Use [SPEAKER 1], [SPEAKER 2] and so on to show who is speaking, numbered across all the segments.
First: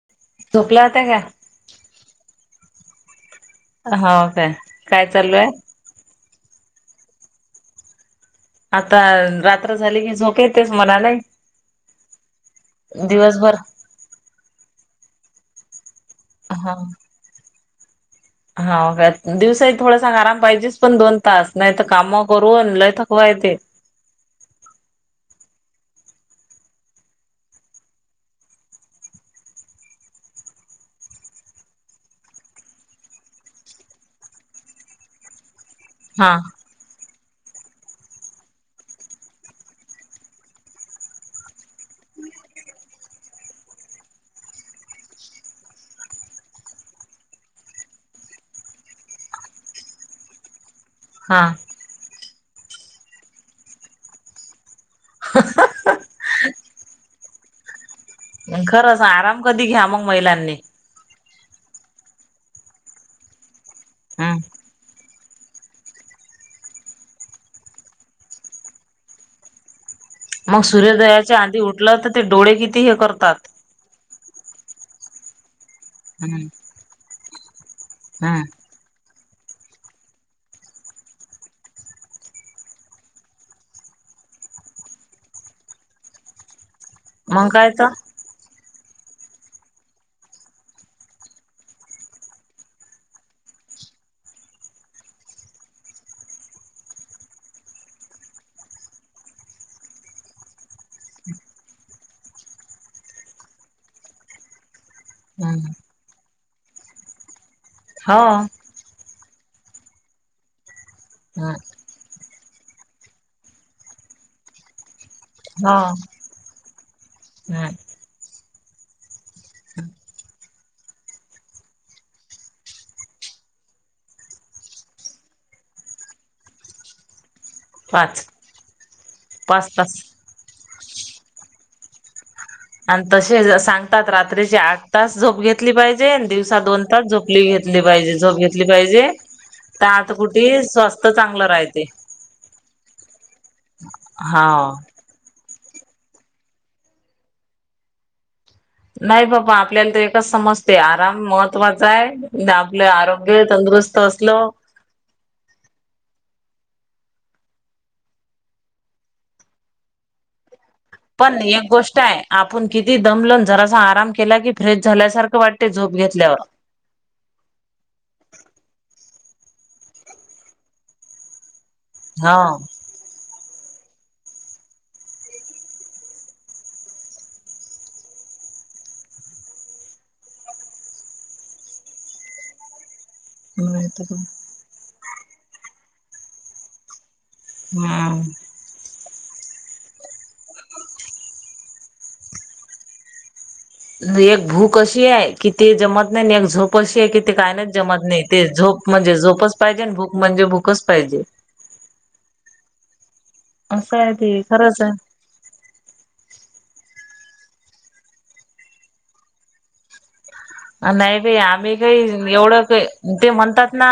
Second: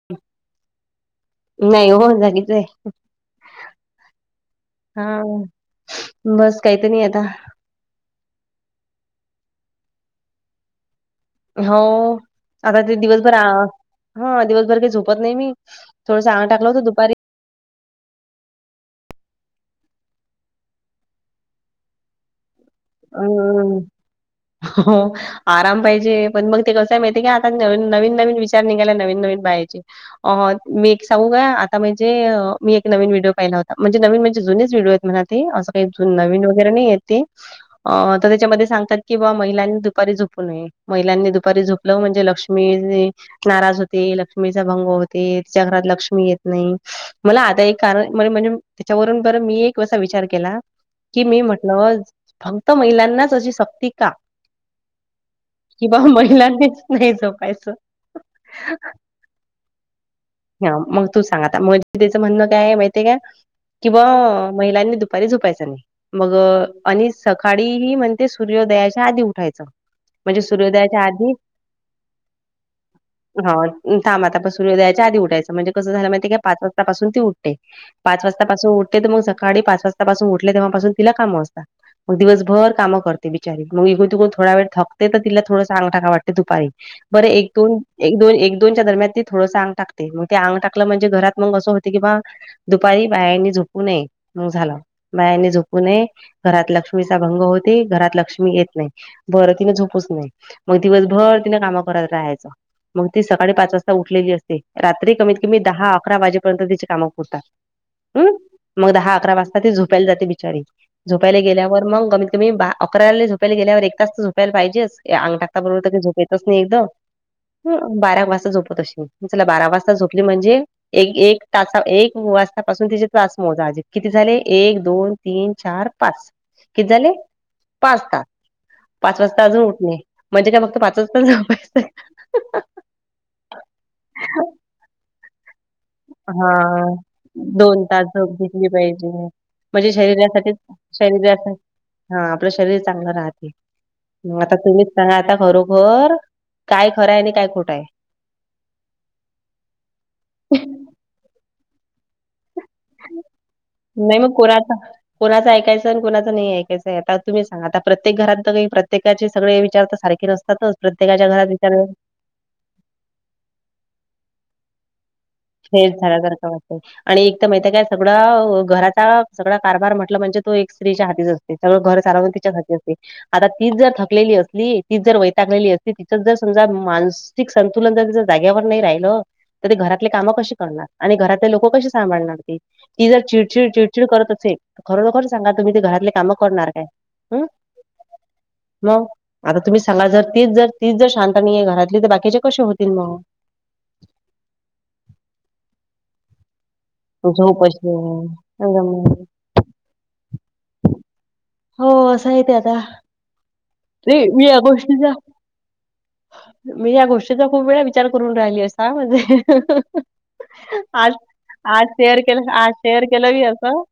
[SPEAKER 1] [inaudible]
[SPEAKER 2] झोपला होता का?
[SPEAKER 1] नाही ओ जागीच आहे.
[SPEAKER 2] हाव काय, काय चालू हाय?
[SPEAKER 1] बसं काही तरी आता
[SPEAKER 2] आता रात्र झाली की, झोप येतेचं मनाने
[SPEAKER 1] हो, आता ते दिवसभर हा दिवसभर काही झोपत नाही मी. थोडंसं [unintelligible] टाकलं
[SPEAKER 2] हा
[SPEAKER 1] होत दुपारी.
[SPEAKER 2] हाव काय, दिवसा थोड सां आराम पाहिजेच. पण दोन तास नाही तर काम करून थकवा येते.
[SPEAKER 1] अन हो [unintelligible] आराम पाहिजे पण मग ते कसं माहितीय का, आता नवीन नवीन विचार निघाला, नवीन नवीन पाहायचे. मी एक सांगू काय, आता म्हणजे मी एक नवीन व्हिडिओ पाहिला होता. म्हणजे नवीन म्हणजे जुनेच व्हिडिओ आहेत म्हणा ते असं काही
[SPEAKER 2] हा
[SPEAKER 1] नवीन वगैरे नाही येत ते. अ तर त्याच्यामध्ये सांगतात. की बा महिलांनी दुपारी झोपू नये महिलांनी दुपारी झोप ल. म्हणजे लक्ष्मी [unintelligible] नाराज होते, लक्ष्मीचा भंग होते. तिच्या घरात लक्ष्मी येत नाही. मला आता एक कारण म्हणजे, त्याच्यावरून बरं मी एक असा विचार केला? कि
[SPEAKER 2] हा
[SPEAKER 1] मी म्हटलं, फक्त महिलांनाच अशी सक्ती का? कि वा महिलांनीच नाही झोपायचं.
[SPEAKER 2] खरं सा आराम कधी घ्या, मग महिलांनी.
[SPEAKER 1] हा मग तू सांगाता मग त्याचं म्हणणं काय आहे, माहितीय काय? किंवा
[SPEAKER 2] हम्म
[SPEAKER 1] महिलांनी दुपारी झोपायच नाही, मग आणी ज सकाळी हि म्हणजे, सूर्योदयाच्या आधी उठायचं.
[SPEAKER 2] मग सूर्योदयाच्या आधी उठलं तर ते डोळे किती हे करतात?
[SPEAKER 1] थाम आता पा सूर्योदयाच्या आधी उठायचं म्हणजे कसं झाल माहितीये का
[SPEAKER 2] हम्म
[SPEAKER 1] पाच वाजतापासून ती उठते. पाच
[SPEAKER 2] हम्म
[SPEAKER 1] वाजतापसून उठते, तर मग सकाळी पाच वाजतापासून उठले तेव्हापासून तिला काम असतात. मग दिवसभर कामं करते बिचारी, मग इगून तुघून थोडा वेळ थांबते, तर तिला थोडसं आंग टाका वाटते. दुपारी. बर
[SPEAKER 2] मग
[SPEAKER 1] एक,
[SPEAKER 2] काय
[SPEAKER 1] दोन,
[SPEAKER 2] तर
[SPEAKER 1] एक एक दोनच्या दरम्यान त थोडं आंग टाकते. मग ते आंग टाकलं म्हणजे, घरात मग असं होते. की बा दुपारी बायांनी झोपू नये, मग झालं बायांनी झोपू नये घरात लक्ष्मी लक्ष्मीचा भंग होते. घरात लक्ष्मी येत नाही. बर तिन झोपूच नये. मग दिवसभर तिने काम करत राहायचं. मग ती सकाळी पाच वाजता उठलेली असते. रात्री कमीत कमी
[SPEAKER 2] हम्म
[SPEAKER 1] दहा अकरा वाजेपर्यंत तिची कामं पुरतात.
[SPEAKER 2] हा.
[SPEAKER 1] हम् मग दहा अकरा वाजता झोपायला जाते बिचारी झोपायला
[SPEAKER 2] हम्म
[SPEAKER 1] गेल्यावर मग कमीत कमी बा अकराला झोपायला गेल्यावर एक तास झोपायला पाहिजेच. अंग टाकता
[SPEAKER 2] हो
[SPEAKER 1] बरोबर त का झोप येतच नाही एकद ह [unintelligible]
[SPEAKER 2] हम्म
[SPEAKER 1] [unintelligible] [unintelligible] बारा वाजता झोपत तशी चला बारा वाजता झोपली म्हणजे. [unintelligible] एक एक तास एक वाजतापासून तिचे तास मोजाजे किती झाले एक दोन तीन चार पाच किती झाले पाच तास पाच वाजता अजून उठणे म्हणजे काय फक्त पाचच तस झोपायचं का [unintelligible]
[SPEAKER 2] आणि तसेच सांगतात रात्रीचेठ तास जोप घेत ेतली पाहिजे दिवसाात दोन
[SPEAKER 1] हां,
[SPEAKER 2] तास झोपली घेतली पाहिजे झोप घेतली पाहिजे तर
[SPEAKER 1] म्हणजे
[SPEAKER 2] आता कुठे स्वस्थ चांगलं राहते
[SPEAKER 1] हा आपलं शरीर चांगलं राहते.
[SPEAKER 2] हा
[SPEAKER 1] आता तु सांगा आता खरोखर काय खरं आहे आणि काय खोटं आहे.
[SPEAKER 2] नाही बाबा आपल्याला तर एकच समजते. आराम महत्त्वाचा आहे. आपलं आरोग्य तंदुरुस्त असल.
[SPEAKER 1] कोणाच ऐकायचंय आणि कोणाचं नाही. ऐकायचंय आता तुम्ही सांग आता प्रत्येक घरात ना काही प्रत्येकाचे सगळे विचार सारखे रस्तातच प्रत्येकाच्या
[SPEAKER 2] पण
[SPEAKER 1] घरात
[SPEAKER 2] एक
[SPEAKER 1] विचार
[SPEAKER 2] गोष्ट आहे आपण किती दमलन जरासा आराम केला की फ्रेश झाल्यासारखा
[SPEAKER 1] फेज झाला जरका आणि एक तर माहित काय सगळं घराचा सगळा कारभार म्हटलं म्हणजे तो एक स्त्रीच्या हातीच असते सगळं घर
[SPEAKER 2] हा
[SPEAKER 1] सारवंतीच्या च हाती आता तीच जर थकलेली असली तीच जर वैताकलेली असली तिथ जर समजा मा मानसिक संतुलन जर का त्यायचं जागेवर नाही राहील तरी घरात काम कशी करणार आणि घरातले लोक कशी सांभाळणार ती जर चिडचिड
[SPEAKER 2] नाही तर
[SPEAKER 1] चिडचिड
[SPEAKER 2] काय
[SPEAKER 1] करत असे खरोखर सांगा तुम्ही ते घरातले कामं करणार काय हम
[SPEAKER 2] हा
[SPEAKER 1] मग आता तुम्ही सांगा जर तीच जर तीच जर शांत नाहीये घरातली तर बाकीचे कसे होतील मग
[SPEAKER 2] एक भूक अशी आहे कि ते जमत नाही एक झोप शी आहे की ते काय
[SPEAKER 1] झोप
[SPEAKER 2] नाहीच जमत नाही ते झोप
[SPEAKER 1] अशी
[SPEAKER 2] म्हणजे झोपच पाहिजे आणि भूक म्हणजे भूकच पाहिजे
[SPEAKER 1] हो अस आहे ते आता
[SPEAKER 2] असं आहे ते
[SPEAKER 1] नाही मी या
[SPEAKER 2] खरंच आहे
[SPEAKER 1] गोष्टीचा मी या गोष्टीचा खूप वेळा विचार करून राहिली आहे म्हणजे आज
[SPEAKER 2] नाही काही आम्ही
[SPEAKER 1] आज शेअर
[SPEAKER 2] काही
[SPEAKER 1] केलं
[SPEAKER 2] एवढं
[SPEAKER 1] आज शेअर
[SPEAKER 2] काही ते
[SPEAKER 1] केलं मी
[SPEAKER 2] म्हणतात
[SPEAKER 1] असं
[SPEAKER 2] ना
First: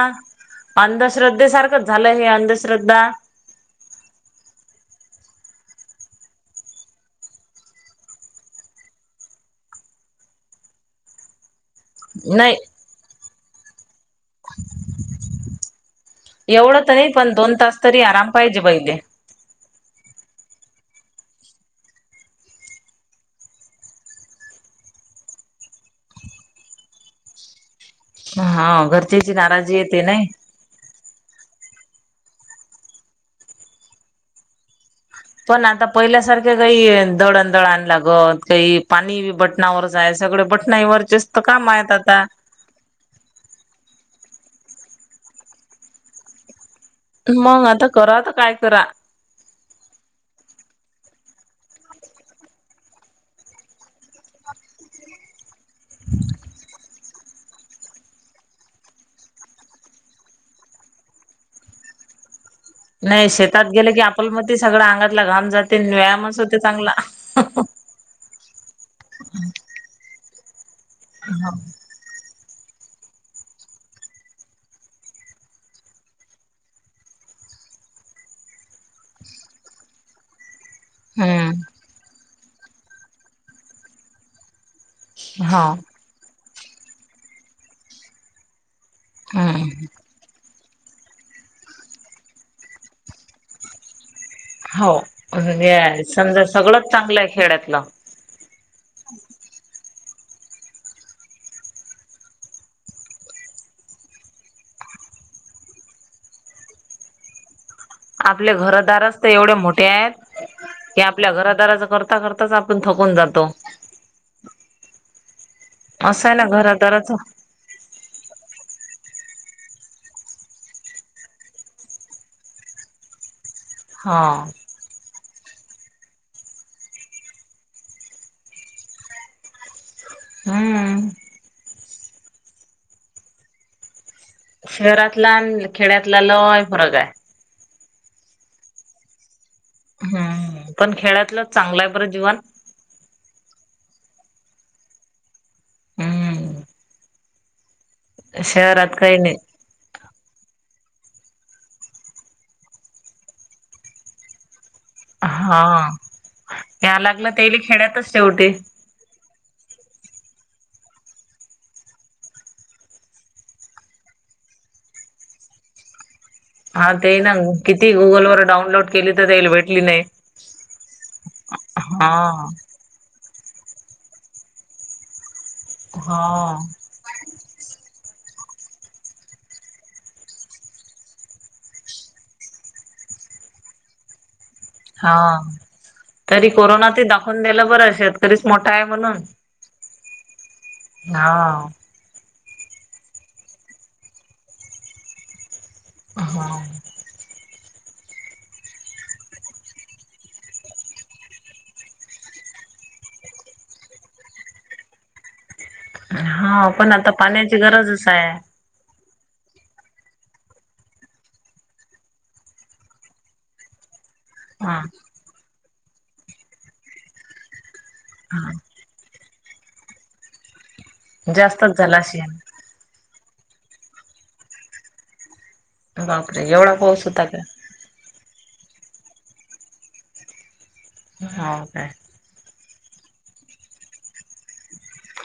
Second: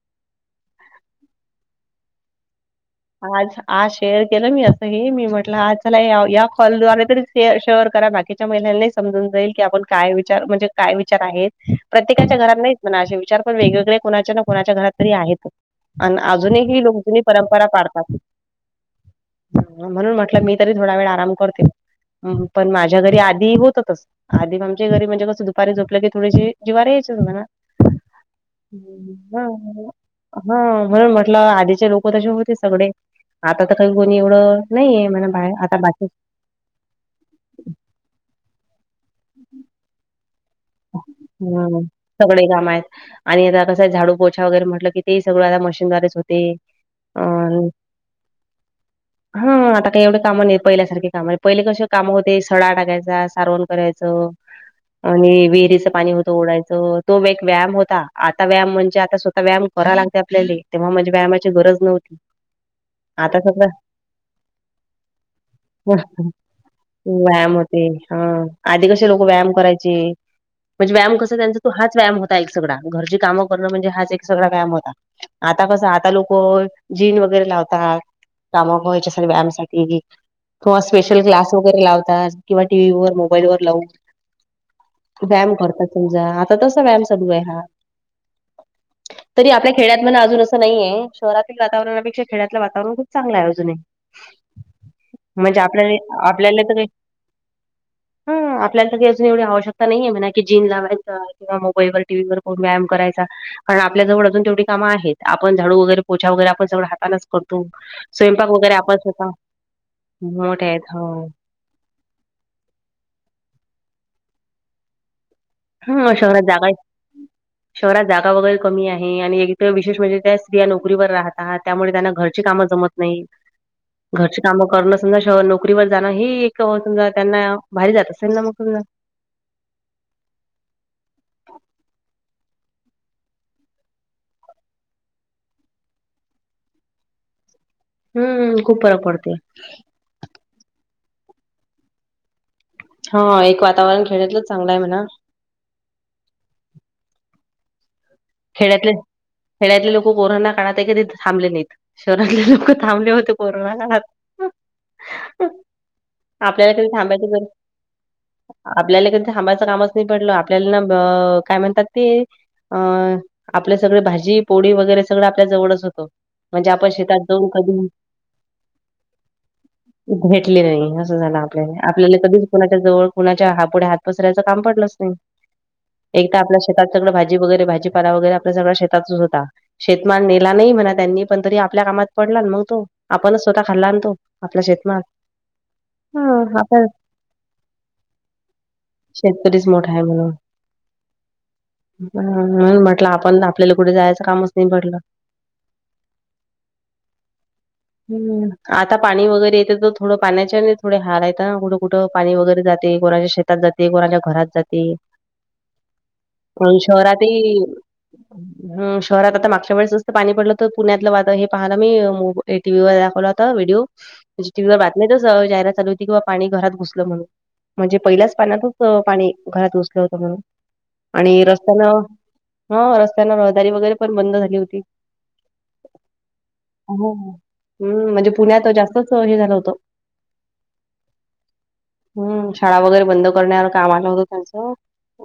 [SPEAKER 2] अंधश्रद्धेसारखंच झालंय नाही अंधश्रद्धा
[SPEAKER 1] आज आज शेअर केलं मी असं हे मी म्हटलं आज चला या कॉलद्वारे तरी ते शेर करा बाकीच्या महिलांना समजून जाईल की आपण काय विचार म्हणजे काय विचार आहेत प्रत्येकाच्या
[SPEAKER 2] नाही
[SPEAKER 1] घरात नाहीच म्हणा असे विचार पण वेगवेगळे कोणाच्या ना कोणाच्या घरातरी आहेत आणि अजून
[SPEAKER 2] एवढं
[SPEAKER 1] ह
[SPEAKER 2] तर
[SPEAKER 1] लोक
[SPEAKER 2] नाही
[SPEAKER 1] जुनी
[SPEAKER 2] पण दोन
[SPEAKER 1] परंपरा
[SPEAKER 2] तास
[SPEAKER 1] पारतात
[SPEAKER 2] तरी आराम पाहिजे बाई ले
[SPEAKER 1] म्हणून म्हटलं मी तरी थोडा वेळ आराम करते पण माझ्या घरी आधी होत तस आधी आमच्या घरी म्हणजे कसं दुपारी झोपलं की थोडीशी जिवावर यायचीच म्हणा
[SPEAKER 2] हा घरच्याची
[SPEAKER 1] हा
[SPEAKER 2] नाराजी येते नाही
[SPEAKER 1] हा म्हणून म्हटलं आधीचे लोक तसे होते सगळे आता तर काही कोणी एवढं नाही आहे
[SPEAKER 2] पण आता पहिल्यासारखं काही दळण दळण लागत काही पाणी बटनावरच आहे सगळे ब नाही वरचेच काम आहेत आता
[SPEAKER 1] लई काम आहेत आणि आता कसं झाडू पोछा वगैरे म्हटलं की ते सगळं आता मशीनद्वारेच होते
[SPEAKER 2] मग
[SPEAKER 1] अं
[SPEAKER 2] आता करा आता काय करा
[SPEAKER 1] हा आता काही एवढे कामं नाही पहिल्यासारखे काम पहिले कसे कामं होते सडा टाकायचा सारवण करायचा आणि विहिरीचं पाणी होतं ओडायचं तो एक व्यायाम होता आता व्यायाम म्हणजे आता स्वतः व्यायाम करा लागते आपल्याला तेव्हा म्हणे व्यायामाची गरज नव्हती
[SPEAKER 2] [unintelligible] नाही
[SPEAKER 1] आता
[SPEAKER 2] शेतात
[SPEAKER 1] सगळं
[SPEAKER 2] गेले की आपल म सगळं अंगातला घाम जाते व्यायामच होते चांगला
[SPEAKER 1] ते हा आधी कसे लोक व्यायाम करायचे म्हणजे व्याया कसं त्यांचा तो हाच व्याम होता एकगळा घरची कामं करणं म्हणजे हा एकगळा व्यायाम होता. आता कसं आता लोक जीन वगैरे लावतात कामाग वयच्या स व्यायामसाठी किंवा स्पेशल क्लास
[SPEAKER 2] हम्म
[SPEAKER 1] वगैरे लावतात किंवा टीव्ही ववर मोबाईल वर लावून व्यायाम
[SPEAKER 2] हा
[SPEAKER 1] करतात तुमझा आता तसा व्यायाम चालू आहे हा तरी आपल्या
[SPEAKER 2] हम्म
[SPEAKER 1] खेड्यात म्हण अजून नाहीे आहे शहरातील वातावरणापेक्षा खेड्यातलं वातावरण खूप चांगलं आहे अजून आहे.
[SPEAKER 2] हो समजा सगळंच चांगलं आहे खेड्यातलं
[SPEAKER 1] ह आपल्याला तरी अजून एवढी आवश्यकता नाही आहे म्हणा कि जिन लावायच किंवा मोबाईलवर टी व्हीवर पाहून व्यायाम करायचा. कारण आपल्या जवळ अजून तेवटी कामं आहेत आपण झाडू वगैरे पोछा वगैरे आपण जवळ हातालाच करतो. स्वयंपाक
[SPEAKER 2] आपले
[SPEAKER 1] वगैरे आपण
[SPEAKER 2] घरदारच तर
[SPEAKER 1] स्वतः
[SPEAKER 2] एवढे मोठे आहेत
[SPEAKER 1] मोठे आहेत
[SPEAKER 2] की
[SPEAKER 1] हो
[SPEAKER 2] आपल्या घरदाराच कर करताच आपण थकून जातो.
[SPEAKER 1] हम
[SPEAKER 2] असं आहे
[SPEAKER 1] शहरात
[SPEAKER 2] ना
[SPEAKER 1] जागाय
[SPEAKER 2] घरादाराच
[SPEAKER 1] शहरात जागा वगैरे कमी आहे आणि एक तर विशेष म्हणजे त्या स्त्रिया नोकरीवर राहतात त्यामुळे त्यांना घरची कामं जमत नाही
[SPEAKER 2] हा
[SPEAKER 1] घरची काम करण समजा श नोकरीवर जाणं ही एक समजा त्यांना भारी जात असेल ना मग समजा
[SPEAKER 2] हम्म शहरातला आणि खेड्यातला लय फरग आहे.
[SPEAKER 1] हम्म खूप फरक पडतेय.
[SPEAKER 2] हम् पण खेळतलं चांगलंय बरं जीवन
[SPEAKER 1] हा एक वातावरण खेळण्यातलंच चांगलं आहे म्हणा
[SPEAKER 2] हम्म
[SPEAKER 1] खेड्यातले
[SPEAKER 2] शेहरात काहीणे
[SPEAKER 1] खेड्यातले लोक कोरोना काळात आहे कधी थांबले नाहीत. शहरातले लोक थांबले होते कोरोना काळात
[SPEAKER 2] हा
[SPEAKER 1] आपल्याला कधी
[SPEAKER 2] या
[SPEAKER 1] थांबायची
[SPEAKER 2] लागलं
[SPEAKER 1] गरज
[SPEAKER 2] तेल खेड्यातच शेवटी
[SPEAKER 1] आपल्याला कधी थांबायचं कामच नाही पडल आपल्याला ना काय म्हणतात ते अ आपले सगळे भाजी पोळी वगैरे सगळं आपल्या जवळच होतो. म्हणजे आपण
[SPEAKER 2] हा ते
[SPEAKER 1] शेतात
[SPEAKER 2] ना
[SPEAKER 1] जाऊन कधी
[SPEAKER 2] किती गुगल वर डाउनलोड केली तर त्याला भेटली नाही.
[SPEAKER 1] भेटले नाही असं झालं आपल्याला
[SPEAKER 2] हा
[SPEAKER 1] कधीच कु ह पुुढ हात पसयच काम पडलंच नाही एक
[SPEAKER 2] हा
[SPEAKER 1] आपल्या शेतात सगं भाजी वगैरे भाजीपाला वगैरे आपल्या सगळा शेतातच होता. शेतमान नेला नाही म्हणा त्यांनी पण तरी आपल्या कामात पडला मग तो आपणच स्वतः खाल्ला आणतो आपल्या शेत
[SPEAKER 2] हा तरी कोरोनात दाखवून दिलं बरं शेतकरीच मोठा आहे म्हणून
[SPEAKER 1] कधीच मोठा आहे म्हणून
[SPEAKER 2] हा
[SPEAKER 1] ह म्हटलं आपण आपल्याला कुठे जायचं कामच नाही पडल
[SPEAKER 2] हा
[SPEAKER 1] हम्म आता पाणी वगैरे येते तर थोडं पाण्याच्या थोडे हार आहेत ना कुठं कुठं पाणी वगैरे जाते कोणाच्या शेत ात जाते कोणाच्या घरात जाते.
[SPEAKER 2] हा पण आता पाण्याची गरजच आहे.
[SPEAKER 1] ह शहरात आता मागच्या वेळेस जं पाणी पडलं तर पुण्यातलं वाात हे पाहायला मी टीव्हीवर दाखवला होता व्हिडिओ म्हे टी व् ववर
[SPEAKER 2] हा
[SPEAKER 1] बातमीच रात होती किंवा पाणी घरात घुसलं म्हणून म्हणजे पहिल्याच
[SPEAKER 2] हा
[SPEAKER 1] पाण्यातून पाणी घरात उसलं होतं म्हणून आणि
[SPEAKER 2] जास्तच झाला
[SPEAKER 1] रस्त्यानं
[SPEAKER 2] शेण.
[SPEAKER 1] हा रस्त्यांना रहदारी वगैरे पण बंद झाली होती.
[SPEAKER 2] बापरे एवढा पाऊस
[SPEAKER 1] हो.
[SPEAKER 2] होता का?
[SPEAKER 1] हम्म म्हणजे पुण्यात अ जास्तच हे झालं होतं.
[SPEAKER 2] हाव का?
[SPEAKER 1] हम्म शाळा वगैरे बंद करण्यावर काम आलं होतं त्यांचं.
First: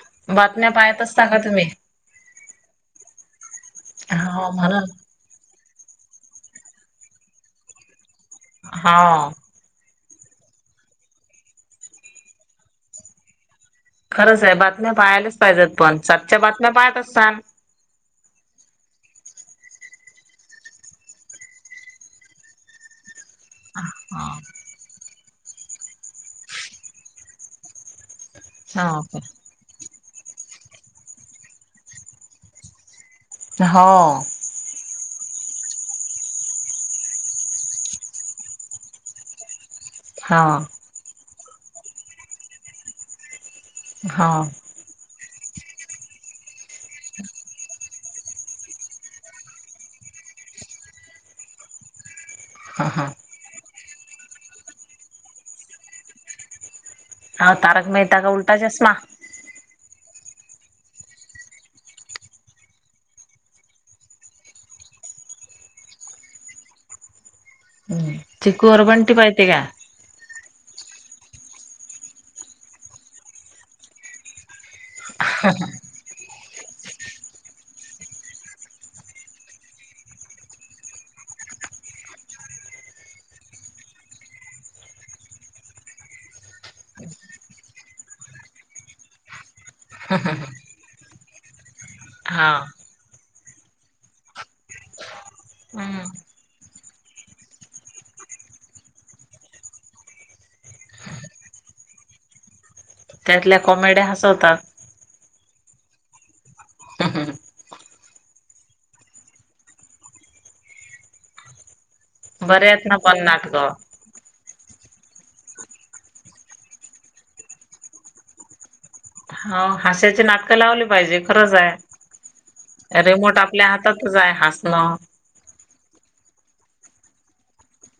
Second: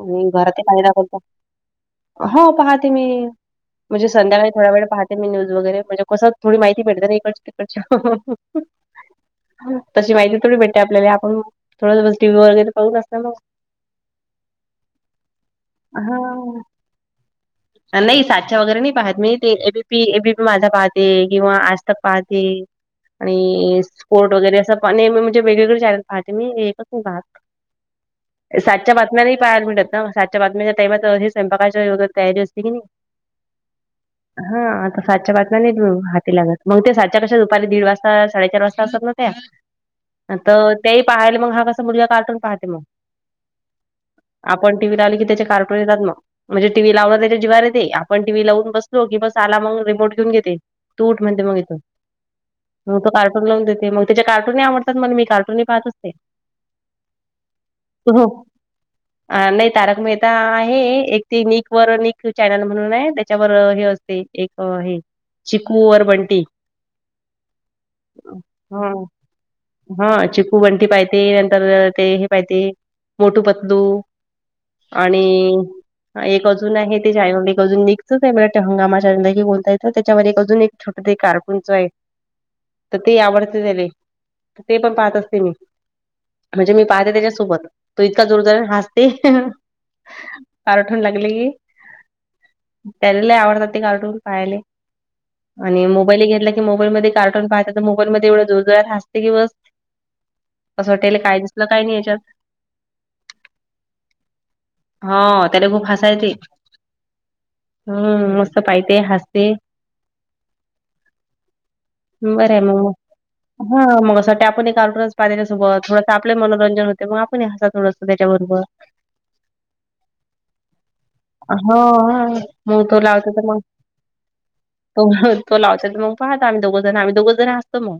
[SPEAKER 1] आणि घरातई
[SPEAKER 2] बातम्या
[SPEAKER 1] पाणी
[SPEAKER 2] पाहत
[SPEAKER 1] दाखवलतं.
[SPEAKER 2] असता का तुम्ही?
[SPEAKER 1] हो पाहते मी म्हणजे संध्याकाळी
[SPEAKER 2] हो
[SPEAKER 1] थोडा वेळ
[SPEAKER 2] म्हणून
[SPEAKER 1] पाहते मी, न्यूज वगैरे म्हणजे कसं थोडी माहि ती भेटते न इकडची तिकडची
[SPEAKER 2] हाव.
[SPEAKER 1] हम्म तशी माहिती थोडी भेटते आपल्याले आपण, थोडंस बस टी व्ही वगैरे पाहून बसत मंग.
[SPEAKER 2] खरंच आहे बातम्या पाहायलाच पायजत पण सातच्या बातम्या पाहत असांन?
[SPEAKER 1] नाई सातच्या वगैरे नाही पाहत मी ते A B, P A B P माझा पाहते. किंवा आज तक पाहते. आणि अ स्पोर्ट वगैरे असं पण नेहमी म्हणजे वेगवेगळे चॅनल पाहते मी हे एकच नाही पाहत.
[SPEAKER 2] [inaudible]
[SPEAKER 1] सातच्या
[SPEAKER 2] हो
[SPEAKER 1] बातम्या नाही पाहायला भेटत, सातच्या बातम्याच्या टाइमात हे स्वयंपाकाची वगैरे तयारी असते की नई.
[SPEAKER 2] हो.
[SPEAKER 1] हां आता सातच्या बातम्या नाहीत मग हा ती लागत मग ते सातच्या कशा, दुपारी दीड वाजता, साडेचार वाजता असतात न त्या त
[SPEAKER 2] हो
[SPEAKER 1] अ त्यायी पाहाले मगं हा कसा मुलगा कार्टून पाहते मगं
[SPEAKER 2] हो
[SPEAKER 1] आपण टी व्ही लावली की त्याचे कार्टून येतात मग म्हणजे टीव्ही लावलं त्याच्या जिवावर येते, आपण टीव्ही लावून बसलो की बस आला मग रिमोट घेऊन घेते. तू उठ म्हणते मग इथून
[SPEAKER 2] ह
[SPEAKER 1] मग
[SPEAKER 2] ह
[SPEAKER 1] तो कार्टू तर लावून देते मग त्याच्या कार्टूनही आवडतात मल मी कार्टूनही पहात असतें.
[SPEAKER 2] हा तारक मेहता का उलटा चष्मा?
[SPEAKER 1] अ नाही तारक मेहता आहे एक ते निक वर निक चॅनल म्हणून आहे त्याच्यावर हे अ ते एक हे. चिकू और बंटी हम्म.
[SPEAKER 2] चिकू वर बंटी पाहिती का
[SPEAKER 1] हम्म चिकू बंटी पायतेे नंतर ते हे पाहते मोटू पतलू आणि एक अजून आहे ते चैनल एक अजून निकचच आहे, मला वाटते हंगामा चैनल आहे की कोणत आहे त ते. त्याच्यावर एक अजून एक छोटं ते कार्टुनच आहे. त ते आवडते त्याले, त ते पण पाहत असते मीं. म्हणजे मी पाहते त्याच्यासोबत, तो इतका जोरजोऱ्याने हासते. कार्टून लागले की
[SPEAKER 2] हा
[SPEAKER 1] त्याले लई आवडतात ते कार्टून पाहायले. आणि मोबाईलई घेतला की मोबाईलमध्ये कार्टून पाहता त मोबाईलमध्ये एवढ्या जोरजोरात हासते की बस. असं वाटते याले काय दिसलं काही नाही यांच्यात?
[SPEAKER 2] त्यातल्या कॉमेड्या हासवतात.
[SPEAKER 1] हाव त्याले खूप हासा येते, हम्म मस्त पायते हास ते. बरंय
[SPEAKER 2] बरे आहेत
[SPEAKER 1] मग
[SPEAKER 2] ना पण नाटकं
[SPEAKER 1] हम्म मग असं वाटते आपणई कार्टूनच पाहा त्याच्यासोबत थोडसं आपलई मनोरंजन होते म आपणही हासा थोडंसं त्याच्याबरोबर.
[SPEAKER 2] हाव हाश्याचे नाटकं लावले पाहिजे खरंच
[SPEAKER 1] हो हा मग तो
[SPEAKER 2] आहे.
[SPEAKER 1] लावतो
[SPEAKER 2] रेंमोट
[SPEAKER 1] तर मग
[SPEAKER 2] आपल्या हात ततच हाय हासन.
[SPEAKER 1] तो तो लावते त मग पाहतो आम्ही दोघ जण, आम्ही दोघं जण हासतो मगं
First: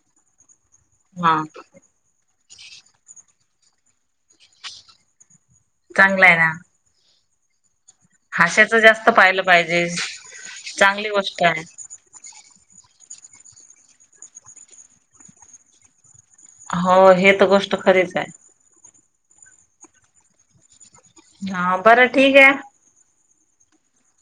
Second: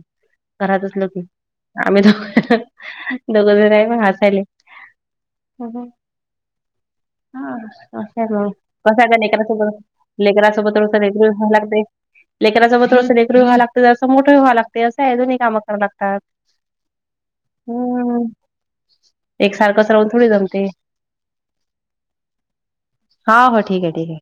[SPEAKER 1] घरात असलं की.
[SPEAKER 2] हा
[SPEAKER 1] आम्ही दोघ दोघं जन आहे म हासायले. हम्म हम्म
[SPEAKER 2] चांगलं आहे ना
[SPEAKER 1] हां. असय मगं
[SPEAKER 2] हास्याच
[SPEAKER 1] कसं आहे
[SPEAKER 2] जास्त
[SPEAKER 1] का
[SPEAKER 2] पाहिलं
[SPEAKER 1] लेकरा सोबत,
[SPEAKER 2] पाहिजे
[SPEAKER 1] लेकरा सोबत
[SPEAKER 2] चांगली गोष्ट आहे
[SPEAKER 1] लेकरा सोबत थोडंस लेकरू व्हां लागते, जरासं मोठं व्हां लागते असं आहे दोन्ही काम करां लागतात.
[SPEAKER 2] होव हे त गोष्ट खरीच
[SPEAKER 1] हम्म
[SPEAKER 2] आहे.
[SPEAKER 1] एकसारखंच रावून थोडी जमते.
[SPEAKER 2] हा बरं ठीक आहे.
[SPEAKER 1] हा हो ठीक आहे ठीक आहे.